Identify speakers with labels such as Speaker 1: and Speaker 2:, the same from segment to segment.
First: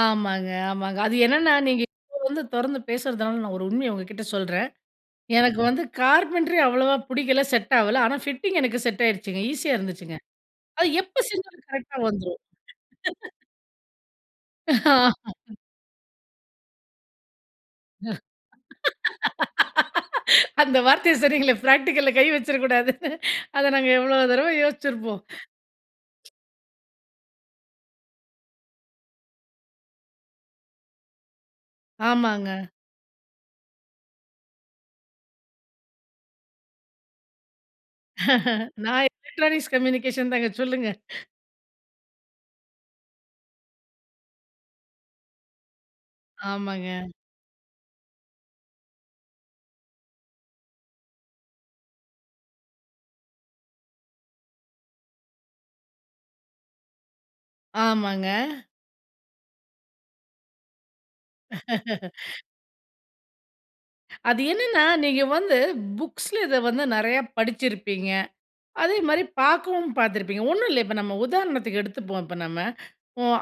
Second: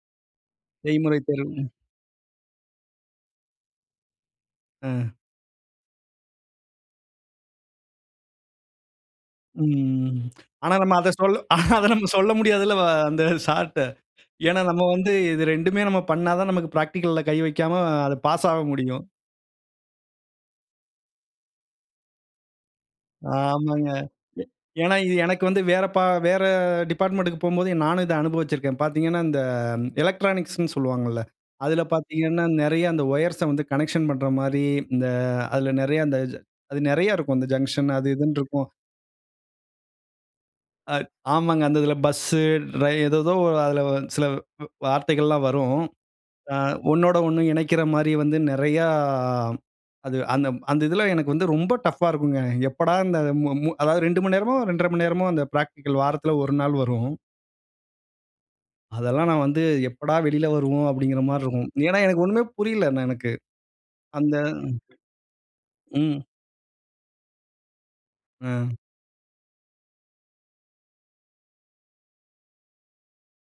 Speaker 1: ஆமாங்க ஆமாங்க. அது
Speaker 2: செய்முறை தேர்வு.
Speaker 1: என்னென்னா
Speaker 2: ம்.
Speaker 1: நீங்க இப்ப வந்து தொறந்து பேசுறதுனால நான் ஒரு உண்மைய உங்ககிட்ட சொல்றேன்.
Speaker 2: ம்.
Speaker 1: எனக்கு வந்து கார்ப்பென்ட்ரி அவ்வளோவா பிடிக்கல. செட் ஆவல. ஆனா ஃபிட்டிங் எனக்கு செட் ஆய்டுச்சுங்க. ஈஸியா இருந்துச்சுங்க.
Speaker 2: ம். ஆனா
Speaker 1: அது
Speaker 2: நம்ம அத
Speaker 1: எப்போ
Speaker 2: சொல்
Speaker 1: செஞ்சாலும்
Speaker 2: அத
Speaker 1: கரெக்ட்டா
Speaker 2: நம்ம சொல்ல
Speaker 1: வந்துடும்.
Speaker 2: முடியாது அல்லவா அந்த சார்ட்ட. ஏன்னா நம்ம வந்து இது 2 நம்ம பண்ணா தான் நமக்கு பிரா்டிகல்ல கை வைக்காம அது பாஸ் ஆக முடியும்.
Speaker 1: அந்த வார்த்தையை சொன்னீங்களே, பிராக்டிகல்ல கை வச்சுடக்கூடாதுனு அத
Speaker 2: ஆமாங்க.
Speaker 1: நாங்க எவ்வளோ
Speaker 2: எ
Speaker 1: தடவ
Speaker 2: ஏன்னா இது
Speaker 1: யோசிச்சிருப்போம்.
Speaker 2: எனக்கு வந்து வேற ப வேற டிபார்ட்மென்ட்க்கு போம்போது நானும் இத அனுபவிச்சிருக்கேன். பாத்தீங்கனா இந்த எலக்ட்ரானிக்ஸ்னு சொல்வாங்கல்ல. அதில பார்த்தீங்கனா
Speaker 1: ஆமாங்க.
Speaker 2: நிறைய அந்த ஒயர்ஸ வந்து கனெக்ஷன் பண்ணுகிற மாரி இந்த அதில நிறைய அந்த அது நிறைய இருக்கும். அந்த ஜங்ஷன் அது இதுனு இருக்கும்.
Speaker 1: நான் எலக்ட்ரானிக்ஸ் கம்யூனிகேஷன் தாங்க சொல்லுங்க.
Speaker 2: அ ஆமாங்க அந்த இதில பஸ் ரயி ஏதேதோ அதில சில வ் வார்த்தைகள் எல்லாம் வரும். ஆ
Speaker 1: ஆமாங்க.
Speaker 2: ஒண்ணோடு ஒண்ணு இணைக்கிற மாரி வந்து நெறைய அது அந்த அந்த இதில எனக்கு வந்து ரொம்ப டஃப்அ இருக்கும்ங்க. எப்படா இந்த அதாது 2 மணி நேரமோ, 2 1/2 மணி நேரமோ அந்த பிரா்டிகல். வாரத்தில 1 நாள் வரும்.
Speaker 1: ஆமாங்க.
Speaker 2: அதெல்லாம் நான் வந்து எப்படா வெளியில வருவோம் அப்டி என்கிற மாரி இருக்கும். ஏன்னா எனக்கு ஒண்ணுமே புரியல்ல எனக்கு. அந்த
Speaker 1: அது என்னன்னா நீங்க வந்து
Speaker 2: ம்.
Speaker 1: புக்ஸ்ல இத வந்து நிறையா படிச்சிருப்பீங்க.
Speaker 2: ம்.
Speaker 1: அதேமாரி பார்க்கவும் பார்த்துருப்பிங்க. ஒண்ணும் இல்ல இப்ப நம்ம உதாரணத்துக்கு எடுத்துப்போம் இப்ப நம்ம.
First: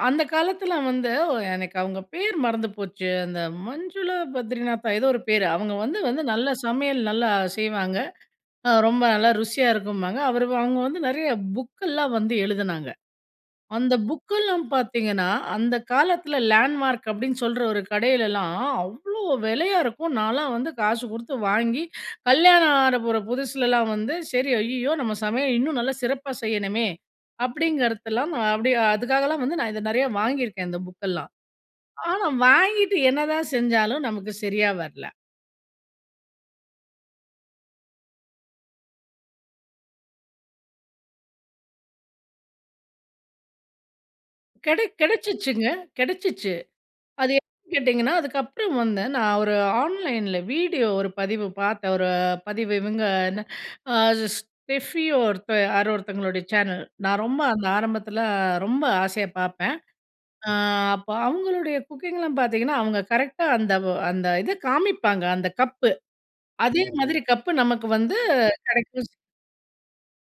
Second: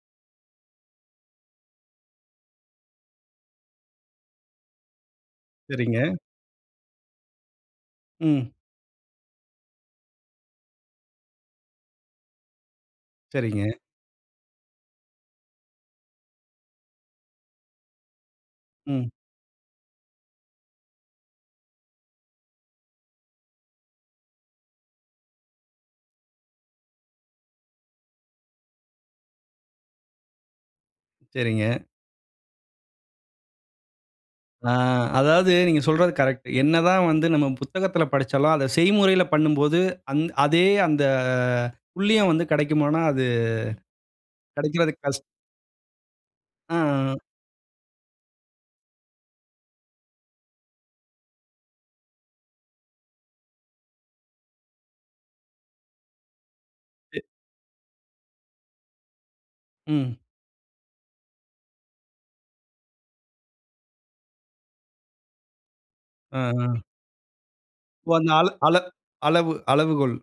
Speaker 1: அந்த காலத்தில வந்து எனக்கு அவங்க பேர் மறந்து போச்சு அந்த மஞ்சுளா பத்ரிநாத்தா ஏதோ ஒரு பேர் அவங்க வந்து
Speaker 2: சரிங்க.
Speaker 1: வந்து நல்லா சமையல நல்லா செய்வாங்க.
Speaker 2: ம்.
Speaker 1: ரொம்ப நல்லா ருசியா இருக்கும்பாங்க. அவர் அவங்க வந்து நிறைய புக்கெல்லாம் வந்து எழுதினாங்க.
Speaker 2: சரிங்க.
Speaker 1: அந்த புக்கெல்லாம் பார்த்தீங்கன்னா அந்த காலத்தில லேண்ட்மார்க் அப்டின்னு சொல்ற ஒரு கடையிலலாம்
Speaker 2: ம்.
Speaker 1: அவ்வளோ வேலயா இருக்கும். நான்லாம் வந்து காசு குடுத்து வாங்கி கல்யாணம் ஆக போற புதுசுலலாம் வந்து, சரி "ஐயயோ! நம்ம சமையல இன்னும் நல்லா சிறப்பா செய்யணுமே!" அப்டிங்கிறதலாம் அப்டி அதுக்காலாம் வந்து நான் இத நிறையா வாங்கியிருக்கேன் இந்த புக்கெல்லாம்.
Speaker 2: சரிங்க.
Speaker 1: ஆனா, வாங்கிட்டு என்னதான் செஞ்சாலும் நமக்கு
Speaker 2: ஆ
Speaker 1: சரியா வர்ல.
Speaker 2: அதாது நீங்க சொல்றது கரெக்ட் என்ன தான் வந்து நம்ம புத்தகத்தில படிச்சாலும் அந் அத செய்முறையில பண்ணும்போது அதே அந்த புள்ளியும் வந்து கிடைக்குமோ னா அது,
Speaker 1: கிடை
Speaker 2: கிடைக்கிறது கஷ்டம்
Speaker 1: கிடைச்சுச்சுங்க கிடைச்சிச்சு.
Speaker 2: அ.
Speaker 1: அது எப்டின்னு கேட்டிங்கன்னா அதுக்கப்புறம் வந்து நான் ஒரு ஆன்லைன்ல வீடியோ ஒரு பதிவு பாத்தேன். ஒரு பதிவு இவங்க என்ன அ Steffi ஒருத் யார ஒருத்தவங்களுடைய சேனல் நான்
Speaker 2: [unintelligible]
Speaker 1: ரொம்ப அந்த ஆரம்பத்தில ரொம்ப ஆசையா பார்ப்பேன்.
Speaker 2: ம்.
Speaker 1: அ அப்போ அவங்களுடைய குக்கிங்லாம் பார்த்தீங்கன்னா அவங்க கரெக்ட்டா அந்த அந்த இத காமிப்பாங்க. அந்த கப்பு
Speaker 2: அஹம்.
Speaker 1: அதே மாதிரி கப்பு நமக்கு
Speaker 2: ஓ
Speaker 1: வந்து
Speaker 2: அந்த அள அள
Speaker 1: கிடைக்கும்.
Speaker 2: அளவு அளவுகோல்.